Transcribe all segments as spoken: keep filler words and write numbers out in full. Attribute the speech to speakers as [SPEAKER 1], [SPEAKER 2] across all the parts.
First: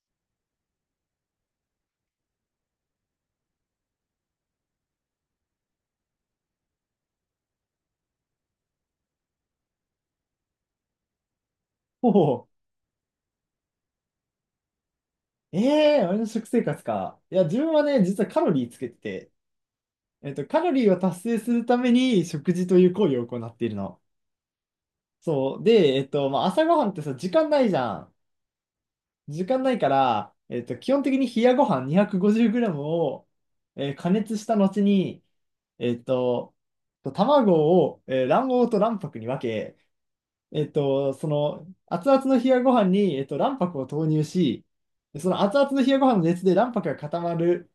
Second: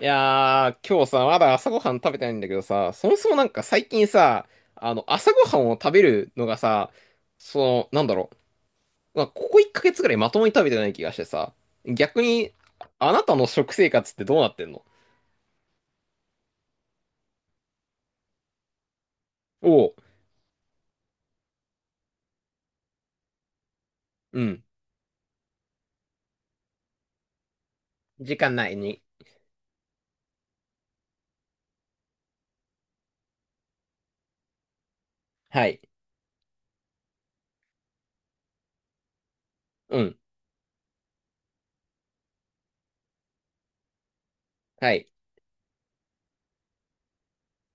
[SPEAKER 1] いやー、今日さ、まだ朝ごはん食べてないんだけどさ、そもそもなんか最近さ、あの、朝ごはんを食べるのがさ、その、なんだろう、まあ、ここいっかげつぐらいまともに食べてない気がしてさ、
[SPEAKER 2] お
[SPEAKER 1] 逆
[SPEAKER 2] お、
[SPEAKER 1] に、あなたの食生活ってどうなってんの？
[SPEAKER 2] ええー、俺の食生活か。いや、自分はね、実はカロリーつけてて、
[SPEAKER 1] おう、
[SPEAKER 2] えっと、カロリーを達成するために食事という行為を行っているの。
[SPEAKER 1] うん、
[SPEAKER 2] そう。で、えっと、まあ、朝ごはんってさ、時間ないじゃん。
[SPEAKER 1] 時間ないに。
[SPEAKER 2] 時間ないから、えっと、基本的に冷やご飯 にひゃくごじゅうグラム を、えー加熱した後に、
[SPEAKER 1] はい、
[SPEAKER 2] えっと、卵を、えー卵黄と卵白に分け、
[SPEAKER 1] うん、
[SPEAKER 2] えっと、その熱々の冷やご飯に、えっと、卵白を投入し、
[SPEAKER 1] はい。
[SPEAKER 2] その熱々の冷やご飯の熱で卵白が固まる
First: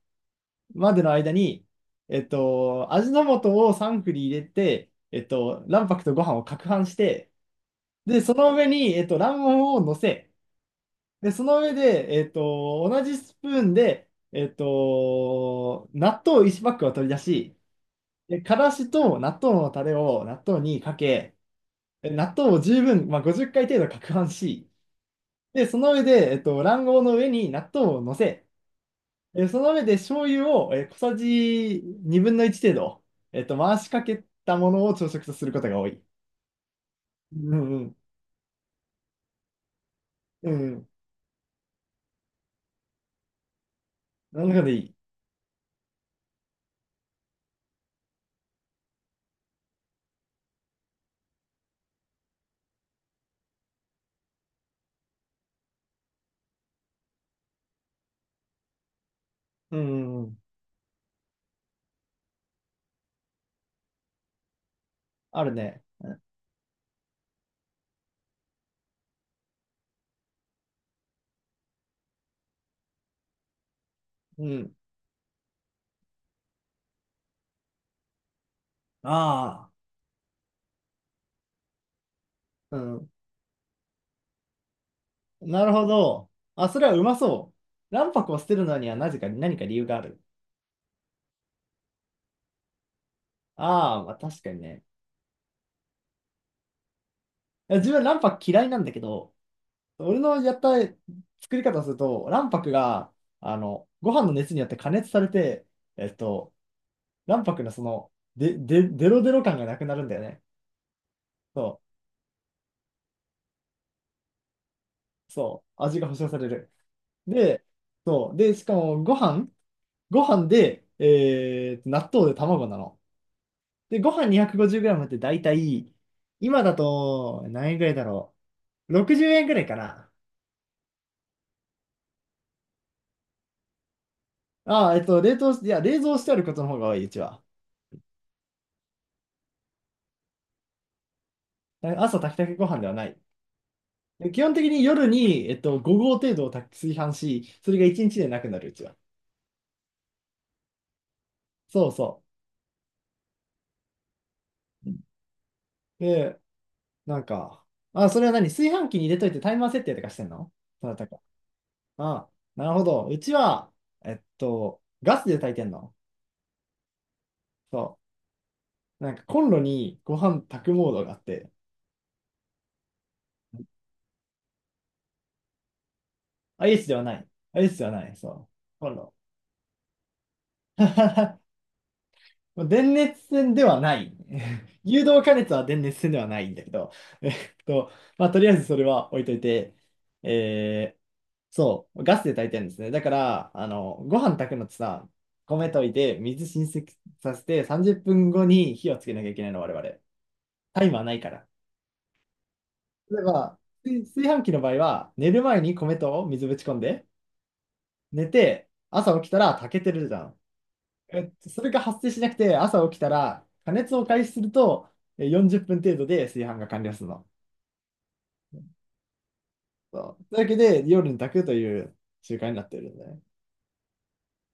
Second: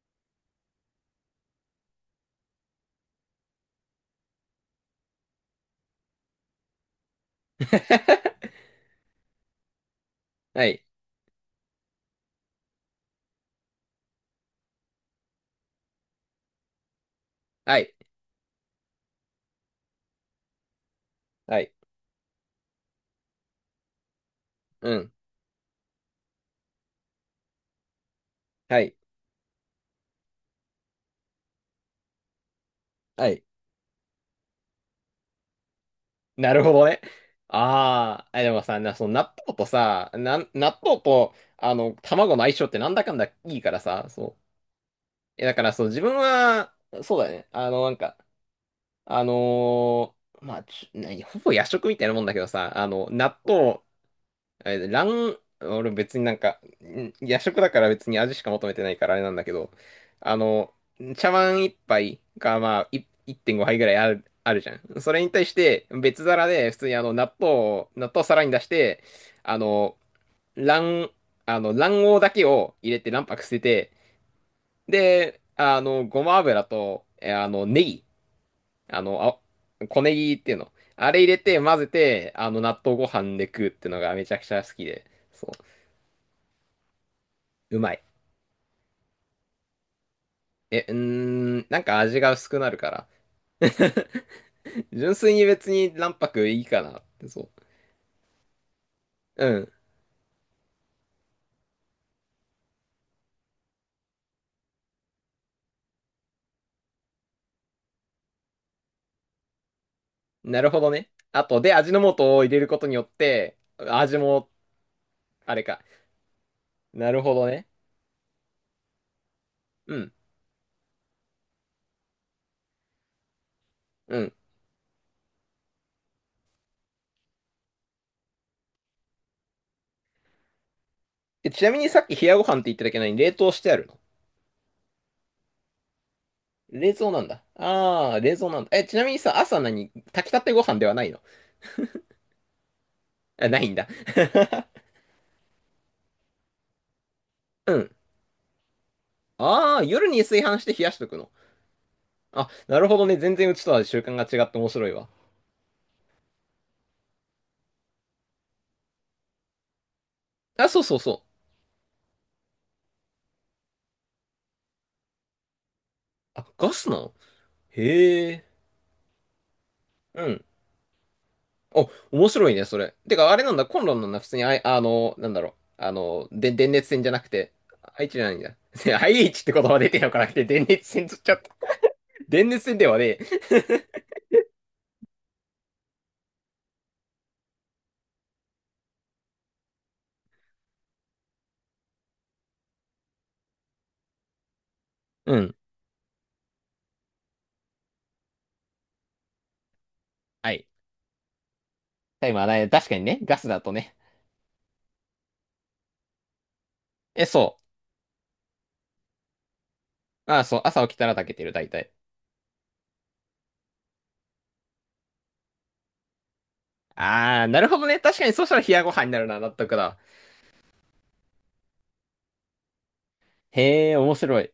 [SPEAKER 2] までの間に、えっと、味の素をサンクに入れて、えっと、卵白とご飯を攪拌して、で、その 上に、えっと、卵黄を乗せ、
[SPEAKER 1] はい、
[SPEAKER 2] で、その上で、えっと、同じスプーンで、えっと、納豆いちパックを取り出し、
[SPEAKER 1] はい、
[SPEAKER 2] で、からしと納豆のタレを納豆にかけ、
[SPEAKER 1] はい、
[SPEAKER 2] で納豆を十分、まあ、ごじゅっかい程度攪拌し、
[SPEAKER 1] うん、
[SPEAKER 2] で、その上で、えっと、卵黄の上に納豆を乗せ、
[SPEAKER 1] はい、
[SPEAKER 2] えーその上で醤油を、えー小さじにぶんのいち程度、
[SPEAKER 1] は
[SPEAKER 2] え
[SPEAKER 1] い。
[SPEAKER 2] っと、回しかけたものを朝食とすることが多い。
[SPEAKER 1] なるほどね。
[SPEAKER 2] うんうん。
[SPEAKER 1] ああ、でもさ、な、その納豆とさ、なん、
[SPEAKER 2] うんう
[SPEAKER 1] 納
[SPEAKER 2] ん。
[SPEAKER 1] 豆と、あの、卵の相性ってなんだかんだいいからさ、そう。
[SPEAKER 2] なるほどいい。
[SPEAKER 1] え、だからそう、自分は、そうだね。あの、なんか、あのーまあ、ち、なほぼ夜食みたいなもんだけどさ、あの、納豆、あれ卵、俺別になんか、ん夜食だから別に味しか求めてないからあれなんだけど、
[SPEAKER 2] うんうんうん。
[SPEAKER 1] あの、茶碗一杯がまあいいってんごはいぐらいある、あるじゃん。それに
[SPEAKER 2] あ
[SPEAKER 1] 対
[SPEAKER 2] る
[SPEAKER 1] し
[SPEAKER 2] ね。
[SPEAKER 1] て別皿で普通にあの納豆を、納豆を皿に出して、あの、卵、あの卵黄だけを入れて卵白捨てて、
[SPEAKER 2] うん。
[SPEAKER 1] で、あの、ごま油と、えあの、ネギ、あの、
[SPEAKER 2] あ
[SPEAKER 1] あ、小ネギっていうの。あれ入れて混ぜて、あの、
[SPEAKER 2] あ。
[SPEAKER 1] 納
[SPEAKER 2] う
[SPEAKER 1] 豆ご
[SPEAKER 2] ん。
[SPEAKER 1] 飯で食うっていうのがめちゃくちゃ好きで。そう
[SPEAKER 2] なるほど。あ、それはうまそ
[SPEAKER 1] う
[SPEAKER 2] う。
[SPEAKER 1] まい。
[SPEAKER 2] 卵白を捨てるのにはなぜか何か理由がある。
[SPEAKER 1] え、うーん、なんか味が薄くなるから。
[SPEAKER 2] ああ、まあ確かにね。
[SPEAKER 1] 純粋に別に卵白いいかなって、そ
[SPEAKER 2] いや自分卵白嫌いなんだけど、
[SPEAKER 1] う。うん。
[SPEAKER 2] 俺のやった作り方をすると、卵白が、あの、ご飯の熱によって加熱されて、えっと、卵白のその、で、で、デロデロ感がなくなるんだよね。
[SPEAKER 1] なるほどね。あと、で、
[SPEAKER 2] そ
[SPEAKER 1] 味の素を入れることによって、味も、
[SPEAKER 2] う、
[SPEAKER 1] あれ
[SPEAKER 2] そ
[SPEAKER 1] か。
[SPEAKER 2] う、味が保証される。
[SPEAKER 1] なるほど
[SPEAKER 2] で、
[SPEAKER 1] ね。
[SPEAKER 2] そう、で、しかもご飯、
[SPEAKER 1] うん、
[SPEAKER 2] ご飯で、えーと、納豆で卵なの。で、ご
[SPEAKER 1] う
[SPEAKER 2] 飯
[SPEAKER 1] ん。
[SPEAKER 2] にひゃくごじゅうグラム って大体、今だと何円ぐらいだろう。ろくじゅうえんぐらいかな。
[SPEAKER 1] え、ちなみにさっき冷やご飯って言っただけなのに冷凍してあるの？
[SPEAKER 2] ああ、えっと、冷凍し、いや、冷蔵してあることの方が
[SPEAKER 1] 冷
[SPEAKER 2] 多い、う
[SPEAKER 1] 蔵
[SPEAKER 2] ち
[SPEAKER 1] なん
[SPEAKER 2] は。
[SPEAKER 1] だ。あー、冷蔵なんだ。え、ちなみにさ、朝何炊きたてご飯ではないの？
[SPEAKER 2] 朝炊きたてご飯ではない。
[SPEAKER 1] あ、ないんだ。
[SPEAKER 2] で基本的に夜に、えっと、ご合程度を炊き炊飯し、そ
[SPEAKER 1] う
[SPEAKER 2] れが
[SPEAKER 1] ん。
[SPEAKER 2] いちにちでなくなる、うちは。
[SPEAKER 1] あー、夜に炊飯して冷やしとくの？
[SPEAKER 2] そうそ
[SPEAKER 1] あ、なるほどね。全然うちとは習慣が違って面白
[SPEAKER 2] う。
[SPEAKER 1] いわ。
[SPEAKER 2] で、なんか、あ、それは何炊飯器に入れといてタイマー設定とかしてんの？
[SPEAKER 1] あ、そう
[SPEAKER 2] そ
[SPEAKER 1] そ
[SPEAKER 2] な
[SPEAKER 1] う
[SPEAKER 2] たか。
[SPEAKER 1] そう。
[SPEAKER 2] あ、なるほど。うちは、えっと、ガスで炊いてんの？
[SPEAKER 1] あ、ガスなの？
[SPEAKER 2] そ
[SPEAKER 1] へえ。
[SPEAKER 2] う。なんかコンロにご
[SPEAKER 1] う
[SPEAKER 2] 飯
[SPEAKER 1] ん。
[SPEAKER 2] 炊くモードがあって、
[SPEAKER 1] お、面白いね、それ。てか、あれなんだ、コンロンなんだ、普通に、あい、あの、なんだろう。あの、で、電
[SPEAKER 2] i ス
[SPEAKER 1] 熱
[SPEAKER 2] で
[SPEAKER 1] 線
[SPEAKER 2] は
[SPEAKER 1] じゃ
[SPEAKER 2] な
[SPEAKER 1] なく
[SPEAKER 2] い。
[SPEAKER 1] て、
[SPEAKER 2] i スでは
[SPEAKER 1] アイエ
[SPEAKER 2] な
[SPEAKER 1] イ
[SPEAKER 2] い。
[SPEAKER 1] チじゃ
[SPEAKER 2] そ
[SPEAKER 1] ないん
[SPEAKER 2] う。
[SPEAKER 1] だ。
[SPEAKER 2] コン
[SPEAKER 1] ア
[SPEAKER 2] ロ。
[SPEAKER 1] イエイチって言葉出てよからなくて、電熱線取っちゃった。電熱
[SPEAKER 2] まあ
[SPEAKER 1] 線で
[SPEAKER 2] 電
[SPEAKER 1] はねえ。
[SPEAKER 2] 熱線ではない。誘導加熱は電熱線ではないんだけど、えっと、まあ、とりあえずそれは置いといて、えーそう、ガスで炊いてるんですね。だから、あの、ご飯炊くのってさ、
[SPEAKER 1] うん。
[SPEAKER 2] 米といて、水浸水させて、さんじゅっぷんごに火をつけなきゃいけないの、我々。
[SPEAKER 1] はい。
[SPEAKER 2] タイマーないから。
[SPEAKER 1] タイマーない。確かにね、
[SPEAKER 2] 例え
[SPEAKER 1] ガス
[SPEAKER 2] ば、
[SPEAKER 1] だとね。
[SPEAKER 2] 炊炊飯器の場合は、寝る前に米と水ぶち込んで、
[SPEAKER 1] え、そ
[SPEAKER 2] 寝て、朝起きたら炊けてるじゃ
[SPEAKER 1] う。
[SPEAKER 2] ん。
[SPEAKER 1] ああ、そう。朝起きたら
[SPEAKER 2] え
[SPEAKER 1] 炊
[SPEAKER 2] っ
[SPEAKER 1] けて
[SPEAKER 2] と、
[SPEAKER 1] る、
[SPEAKER 2] そ
[SPEAKER 1] 大
[SPEAKER 2] れが
[SPEAKER 1] 体。
[SPEAKER 2] 発生しなくて、朝起きたら、加熱を開始すると、えよんじゅっぷん程度で炊飯が完了するの。
[SPEAKER 1] あー、なるほどね。確かに、そしたら冷やご飯になるな、納得だ。
[SPEAKER 2] そう。というわけで、夜に炊くという習慣になっているのね。
[SPEAKER 1] へえ、面白い。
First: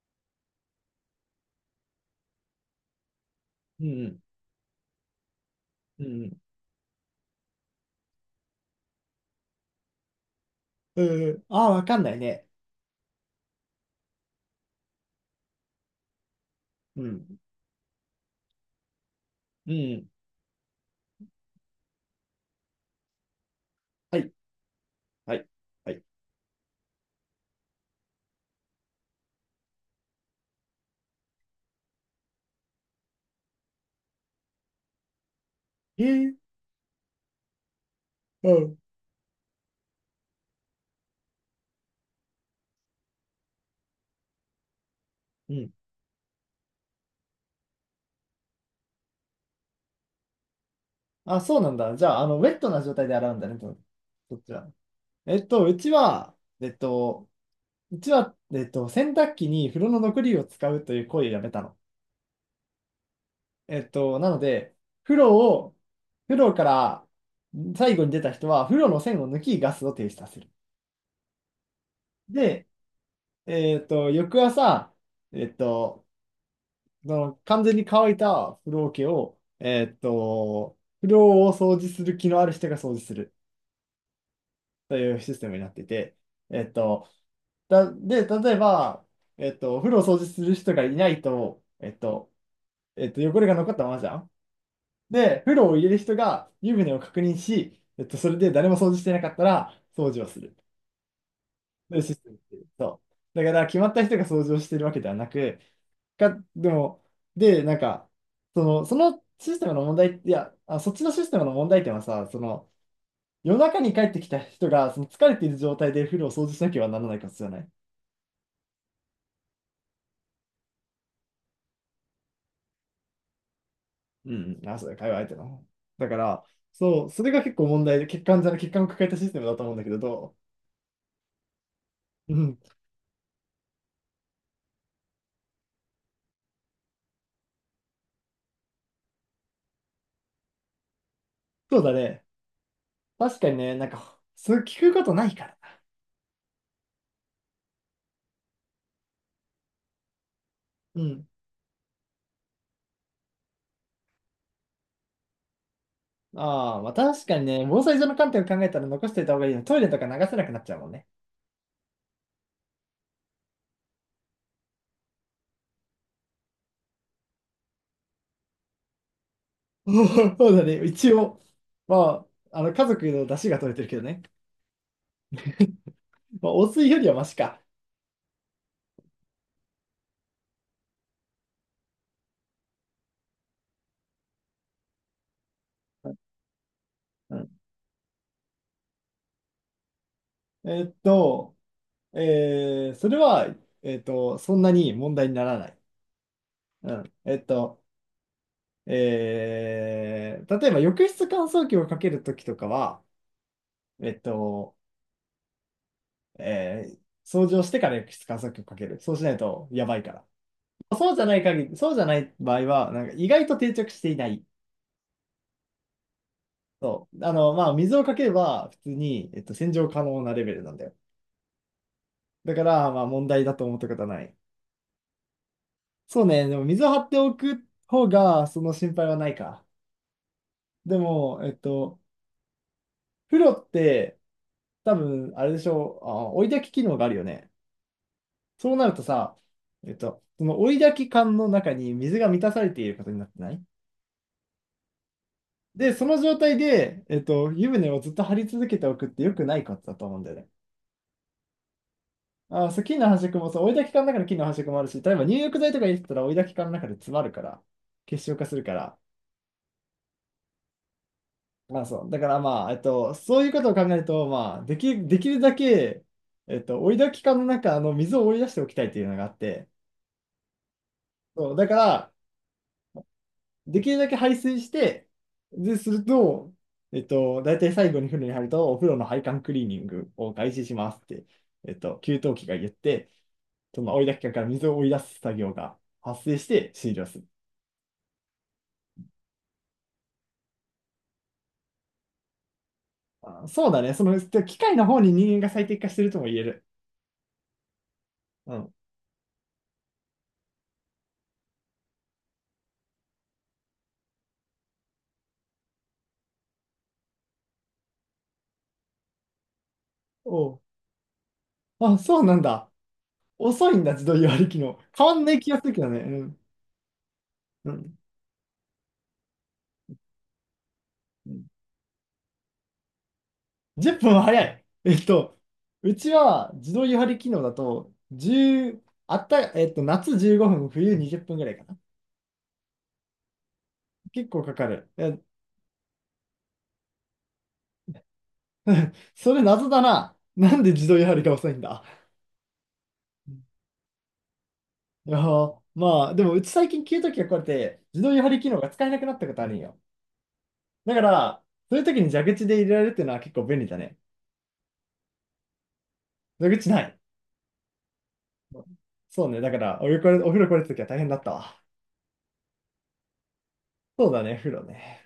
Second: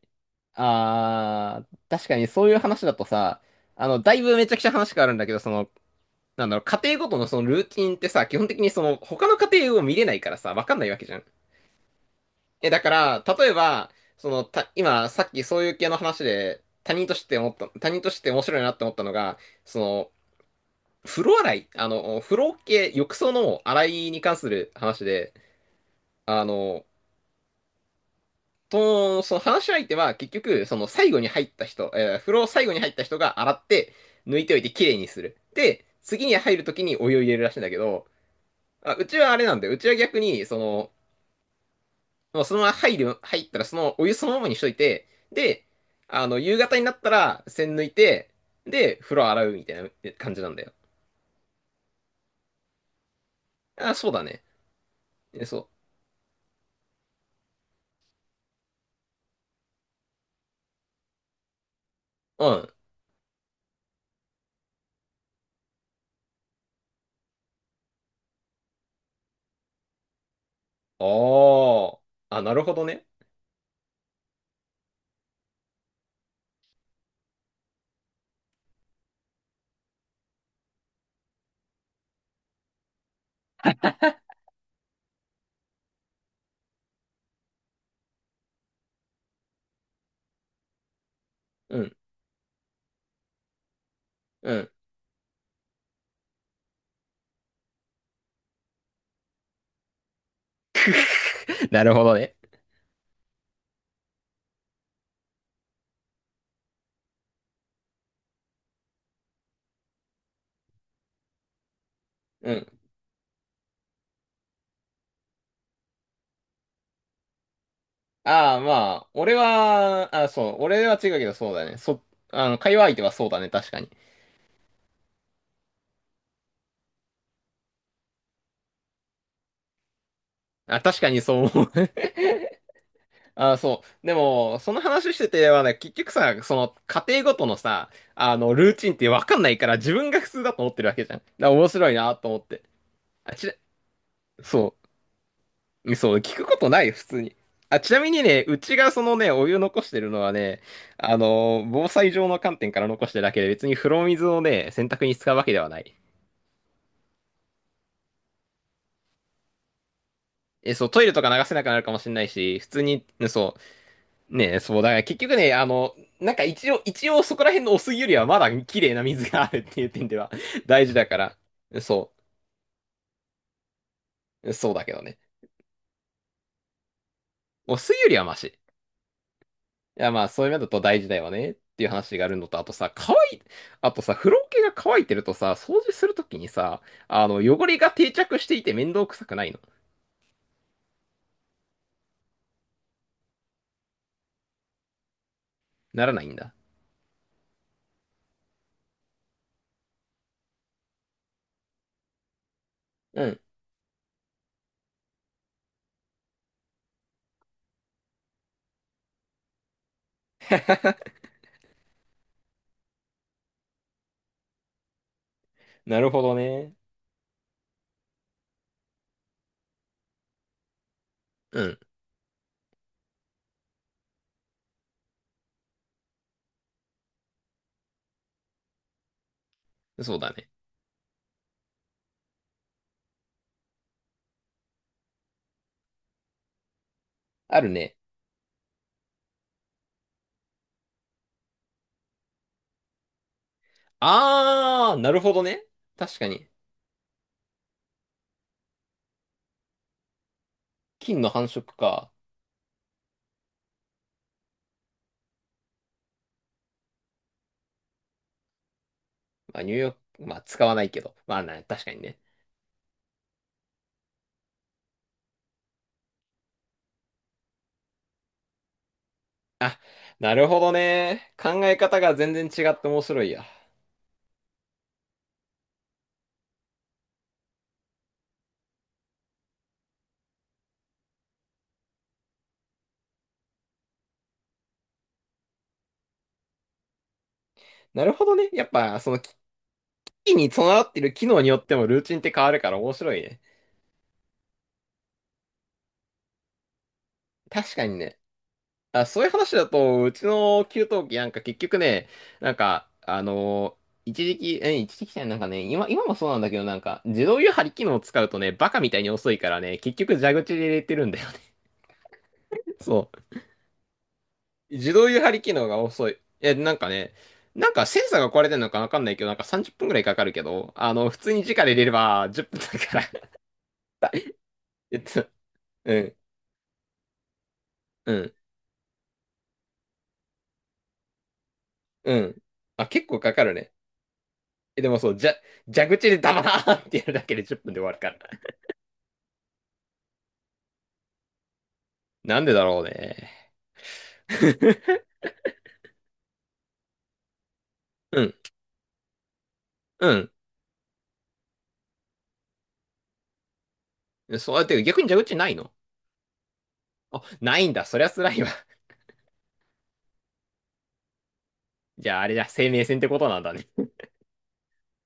[SPEAKER 1] あー、確かにそういう話だとさ、
[SPEAKER 2] う
[SPEAKER 1] あの、だ
[SPEAKER 2] ん、
[SPEAKER 1] いぶめちゃくちゃ話変わるんだけど、その、
[SPEAKER 2] うん、
[SPEAKER 1] なんだろう、家庭ごとのそのルーティンってさ、基本的にその、他の家庭を見れないからさ、わかんないわ
[SPEAKER 2] う
[SPEAKER 1] けじゃん。
[SPEAKER 2] ん。うん、ああ、わかんないね。
[SPEAKER 1] え、だから、例えば、その、た、今、さっきそういう系の話で、他
[SPEAKER 2] う
[SPEAKER 1] 人として
[SPEAKER 2] ん、
[SPEAKER 1] 思った、他人として面白いなって思ったのが、
[SPEAKER 2] う
[SPEAKER 1] そ
[SPEAKER 2] ん。
[SPEAKER 1] の、風呂洗い、あの、風呂系、浴槽の洗い
[SPEAKER 2] は
[SPEAKER 1] に
[SPEAKER 2] い、
[SPEAKER 1] 関する話で、
[SPEAKER 2] はい、はい。
[SPEAKER 1] あの、と、その話し相手は結局、その最後に入った人、えー風呂を最後に入った人が洗って、抜いておいてきれいにする。で、
[SPEAKER 2] え
[SPEAKER 1] 次
[SPEAKER 2] ー、
[SPEAKER 1] に入るときにお湯を入れるらしいんだけど、
[SPEAKER 2] うん、
[SPEAKER 1] あ、うちはあれなんだよ。うちは逆に、その、もうそのまま入る、入ったらそのお湯そのままにしといて、
[SPEAKER 2] う
[SPEAKER 1] で、
[SPEAKER 2] ん。
[SPEAKER 1] あの、夕方になったら栓抜いて、で、風呂洗うみたいな感じなんだよ。
[SPEAKER 2] あ、そうなんだ。じゃあ、あの、ウェットな状態で洗うんだね、と、
[SPEAKER 1] あ、そうだ
[SPEAKER 2] そっ
[SPEAKER 1] ね。
[SPEAKER 2] ちは。え
[SPEAKER 1] え
[SPEAKER 2] っと、
[SPEAKER 1] そ
[SPEAKER 2] うちは、えっと、うちは、えっと、洗濯機に風呂の残りを使うという行為をやめたの。
[SPEAKER 1] う。うん。
[SPEAKER 2] えっと、なので、風呂を、風呂から最後に出た人は、風呂の栓を抜き、ガスを停止させる。
[SPEAKER 1] ああ。あ、なる
[SPEAKER 2] で、
[SPEAKER 1] ほどね。
[SPEAKER 2] えっと、翌朝、えっと、その完全に乾いた風呂桶を、えっと、風呂を掃除する気のある人が掃除するというシステムになっていて、えっと、だ、で、例えば、えっと、お風呂を掃除する人がいないと、
[SPEAKER 1] う
[SPEAKER 2] え
[SPEAKER 1] ん。
[SPEAKER 2] っと、えっと、汚れが残ったままじゃん。
[SPEAKER 1] うん。
[SPEAKER 2] で、風呂を入れる人が湯船を確認し、えっと、それで誰も掃除してなかったら掃除をする。
[SPEAKER 1] なる
[SPEAKER 2] という
[SPEAKER 1] ほ
[SPEAKER 2] シ
[SPEAKER 1] ど
[SPEAKER 2] ステ
[SPEAKER 1] ね。
[SPEAKER 2] ムっていう。そう。だから決まった人が掃除をしてるわけではなく、か、でも、で、なんか、その、そのシステムの問題、いや、あ、そっちのシステムの問題点はさ、そ
[SPEAKER 1] う
[SPEAKER 2] の、
[SPEAKER 1] ん。
[SPEAKER 2] 夜中に帰ってきた人がその疲れている状態で風呂を掃除しなければならないからじゃない。
[SPEAKER 1] ああ、まあ、俺は、あ、そう、俺は違うけどそうだね。そ、あの、会話相手はそうだね、確かに。
[SPEAKER 2] うんうん、あ、そうだ、会話相手の。だから、そう、それが結構問題で、欠陥じゃない、欠陥を抱えたシステムだと思うんだけど、ど
[SPEAKER 1] あ、確かにそう思う。
[SPEAKER 2] ううん、
[SPEAKER 1] あ、そう。でも、その話しててはね、結局さ、その、家庭ごとのさ、あの、ルーチンってわかんないから、自分が普通だと思ってるわけじゃん。だから面
[SPEAKER 2] そう
[SPEAKER 1] 白
[SPEAKER 2] だ
[SPEAKER 1] いな
[SPEAKER 2] ね。
[SPEAKER 1] と思って。あ、
[SPEAKER 2] 確
[SPEAKER 1] ち
[SPEAKER 2] か
[SPEAKER 1] な、
[SPEAKER 2] にね、なんか、そう
[SPEAKER 1] そ
[SPEAKER 2] 聞くことないからな。
[SPEAKER 1] う、そう、聞くことない、普通に。あ、ちなみにね、うちがそのね、お湯残してるのはね、
[SPEAKER 2] う
[SPEAKER 1] あ
[SPEAKER 2] ん。
[SPEAKER 1] の、防災上の観点から残してるだけで、別に風呂水をね、洗濯に使うわけではない。
[SPEAKER 2] ああ、まあ確かにね、防災上の観点を考えたら残しておいた方がいいよ。トイレとか流せなくなっち
[SPEAKER 1] え、
[SPEAKER 2] ゃう
[SPEAKER 1] そ
[SPEAKER 2] も
[SPEAKER 1] う、
[SPEAKER 2] ん
[SPEAKER 1] トイ
[SPEAKER 2] ね。
[SPEAKER 1] レとか流せなくなるかもしれないし、普通に、ねそう、ね、そう、だから結局ね、あの、なんか一応、一応そこら辺のお湯よりはまだ綺麗な水があるってい う点では
[SPEAKER 2] そうだ ね、
[SPEAKER 1] 大事だ
[SPEAKER 2] 一
[SPEAKER 1] から、
[SPEAKER 2] 応。
[SPEAKER 1] そ
[SPEAKER 2] まあ、あの、家族の出汁が取れてるけどね。
[SPEAKER 1] う、そうだけどね。
[SPEAKER 2] まあ、お水よりはマシか。
[SPEAKER 1] お水よりはマシ。いや、まあ、そういう面だと大事だよねっていう話があるのと、あとさ、乾い、あとさ、風呂桶が乾いてるとさ、掃除するときにさ、あの、
[SPEAKER 2] うん。
[SPEAKER 1] 汚れが定着していて面倒くさくないの？
[SPEAKER 2] えーっと、えーそれは、えーっと、そんなに問題にならない。
[SPEAKER 1] ならないんだ。
[SPEAKER 2] うん。えーっと、えー例えば浴室乾燥機をかけるときとかは、
[SPEAKER 1] うん。
[SPEAKER 2] えーっと、えー掃除をしてから浴室乾燥機をかける。そうしないとやばいから。そう じゃない限り、そうじゃない場合は、なんか意外と定着していない。
[SPEAKER 1] なるほどね。
[SPEAKER 2] そう。あの、まあ、水をかければ普通に、えっと、洗浄可能なレベルなんだよ。
[SPEAKER 1] うん、
[SPEAKER 2] だから、まあ、問題だと思ったことはない。そうね。でも、水を張っておく方が、その心配はないか。
[SPEAKER 1] そうだね。
[SPEAKER 2] でも、えっと、風呂って、多分、あれでしょう。あ、追い焚き機能があるよね。
[SPEAKER 1] あるね。
[SPEAKER 2] そうなるとさ、えっと、その追い焚き缶の中に水が満たされていることになってない
[SPEAKER 1] あー、なるほどね。
[SPEAKER 2] で、そ
[SPEAKER 1] 確
[SPEAKER 2] の
[SPEAKER 1] か
[SPEAKER 2] 状
[SPEAKER 1] に。
[SPEAKER 2] 態で、えっと、湯船をずっと張り続けておくって良くないことだと思うんだよね。
[SPEAKER 1] 菌の繁殖か。
[SPEAKER 2] あー、そう、菌の繁殖もそう、追いだき管の中の菌の繁殖もあるし、例えば入浴剤とか入れてたら追いだき管の中で詰まるから、結晶化するから。
[SPEAKER 1] まあ、ニューヨーク、まあ、使わないけど。まあ、な、
[SPEAKER 2] ま
[SPEAKER 1] 確
[SPEAKER 2] あ
[SPEAKER 1] かに
[SPEAKER 2] そう。だ
[SPEAKER 1] ね。
[SPEAKER 2] からまあ、えっと、そういうことを考えると、まあ、でき、できるだけ、えっと、追いだき管の中の水を追い出しておきたいというのがあって、
[SPEAKER 1] あ、なるほどね。
[SPEAKER 2] そう、
[SPEAKER 1] 考
[SPEAKER 2] だか
[SPEAKER 1] え方
[SPEAKER 2] ら、
[SPEAKER 1] が全然違って面白いや。
[SPEAKER 2] できるだけ排水して、で、すると、えっと、大体最後に風呂に入ると、お風呂の配管クリーニングを開始しますって、えっと、給湯器が言って、その追い出し機から水を追い出す作業が発生して終了する。
[SPEAKER 1] なるほどね。やっぱ、その菌に備わってる機能によってもルーチンって変わるから面白いね。
[SPEAKER 2] あ、そうだね。その、機械の方に人間が最適化してるとも言える。
[SPEAKER 1] 確かにね。
[SPEAKER 2] うん。
[SPEAKER 1] あ、そういう話だと、うちの給湯器なんか結局ね、なんか、あのー一時期、え、一時期じゃないなんかね、今、今もそうなんだけど、なんか、自動湯張り機能を使うとね、バカみたいに遅いからね、結局蛇
[SPEAKER 2] お
[SPEAKER 1] 口で
[SPEAKER 2] う。
[SPEAKER 1] 入れてるんだよね
[SPEAKER 2] あ、そうなんだ。
[SPEAKER 1] そ
[SPEAKER 2] 遅いんだ、自動湯割り機
[SPEAKER 1] う。
[SPEAKER 2] 能。
[SPEAKER 1] 自
[SPEAKER 2] 変
[SPEAKER 1] 動
[SPEAKER 2] わ
[SPEAKER 1] 湯
[SPEAKER 2] ん
[SPEAKER 1] 張
[SPEAKER 2] ない
[SPEAKER 1] り
[SPEAKER 2] 気
[SPEAKER 1] 機
[SPEAKER 2] がす
[SPEAKER 1] 能
[SPEAKER 2] る
[SPEAKER 1] が
[SPEAKER 2] けどね。
[SPEAKER 1] 遅い。
[SPEAKER 2] うん。
[SPEAKER 1] え、なんかね、なんかセ
[SPEAKER 2] う
[SPEAKER 1] ンサーが壊れてるのかわかんないけど、なんかさんじゅっぷんくらいかかるけど、あの、普通に直
[SPEAKER 2] ん。
[SPEAKER 1] で入れればじゅっぷんだか
[SPEAKER 2] 10
[SPEAKER 1] ら
[SPEAKER 2] 分は早い。え
[SPEAKER 1] えっ
[SPEAKER 2] っ
[SPEAKER 1] と、
[SPEAKER 2] と、う
[SPEAKER 1] う
[SPEAKER 2] ち
[SPEAKER 1] ん、
[SPEAKER 2] は自動湯張り機能だと、
[SPEAKER 1] うん、
[SPEAKER 2] じゅう、あった、えっと、夏じゅうごふん、冬にじゅっぷんぐらいかな。
[SPEAKER 1] うん。あ、結構かかるね。
[SPEAKER 2] 結構かか
[SPEAKER 1] え、で
[SPEAKER 2] る。
[SPEAKER 1] もそう、
[SPEAKER 2] え、
[SPEAKER 1] じゃ、蛇口でダバーンってやるだけでじゅっぷんで終わるから。
[SPEAKER 2] それ謎だな。なんで自動湯張りが遅いんだ。
[SPEAKER 1] なんでだろうね。
[SPEAKER 2] い やー、まあ、でもうち最近給湯器が壊れて、自動
[SPEAKER 1] う
[SPEAKER 2] 湯張
[SPEAKER 1] ん、
[SPEAKER 2] り機能が使えなくなったことあるんよ。
[SPEAKER 1] う
[SPEAKER 2] だから、そういう時に蛇口で入れられるっていうのは結構便利だね。
[SPEAKER 1] ん。そうやって逆に蛇口ないの？
[SPEAKER 2] 蛇口ない。
[SPEAKER 1] あ、ないんだ。そりゃ辛いわ。
[SPEAKER 2] そうね、だから、お湯これ、お風呂これた時は大変だったわ。
[SPEAKER 1] じゃああれじゃ、生命線ってことなんだね。
[SPEAKER 2] そうだね、風呂ね。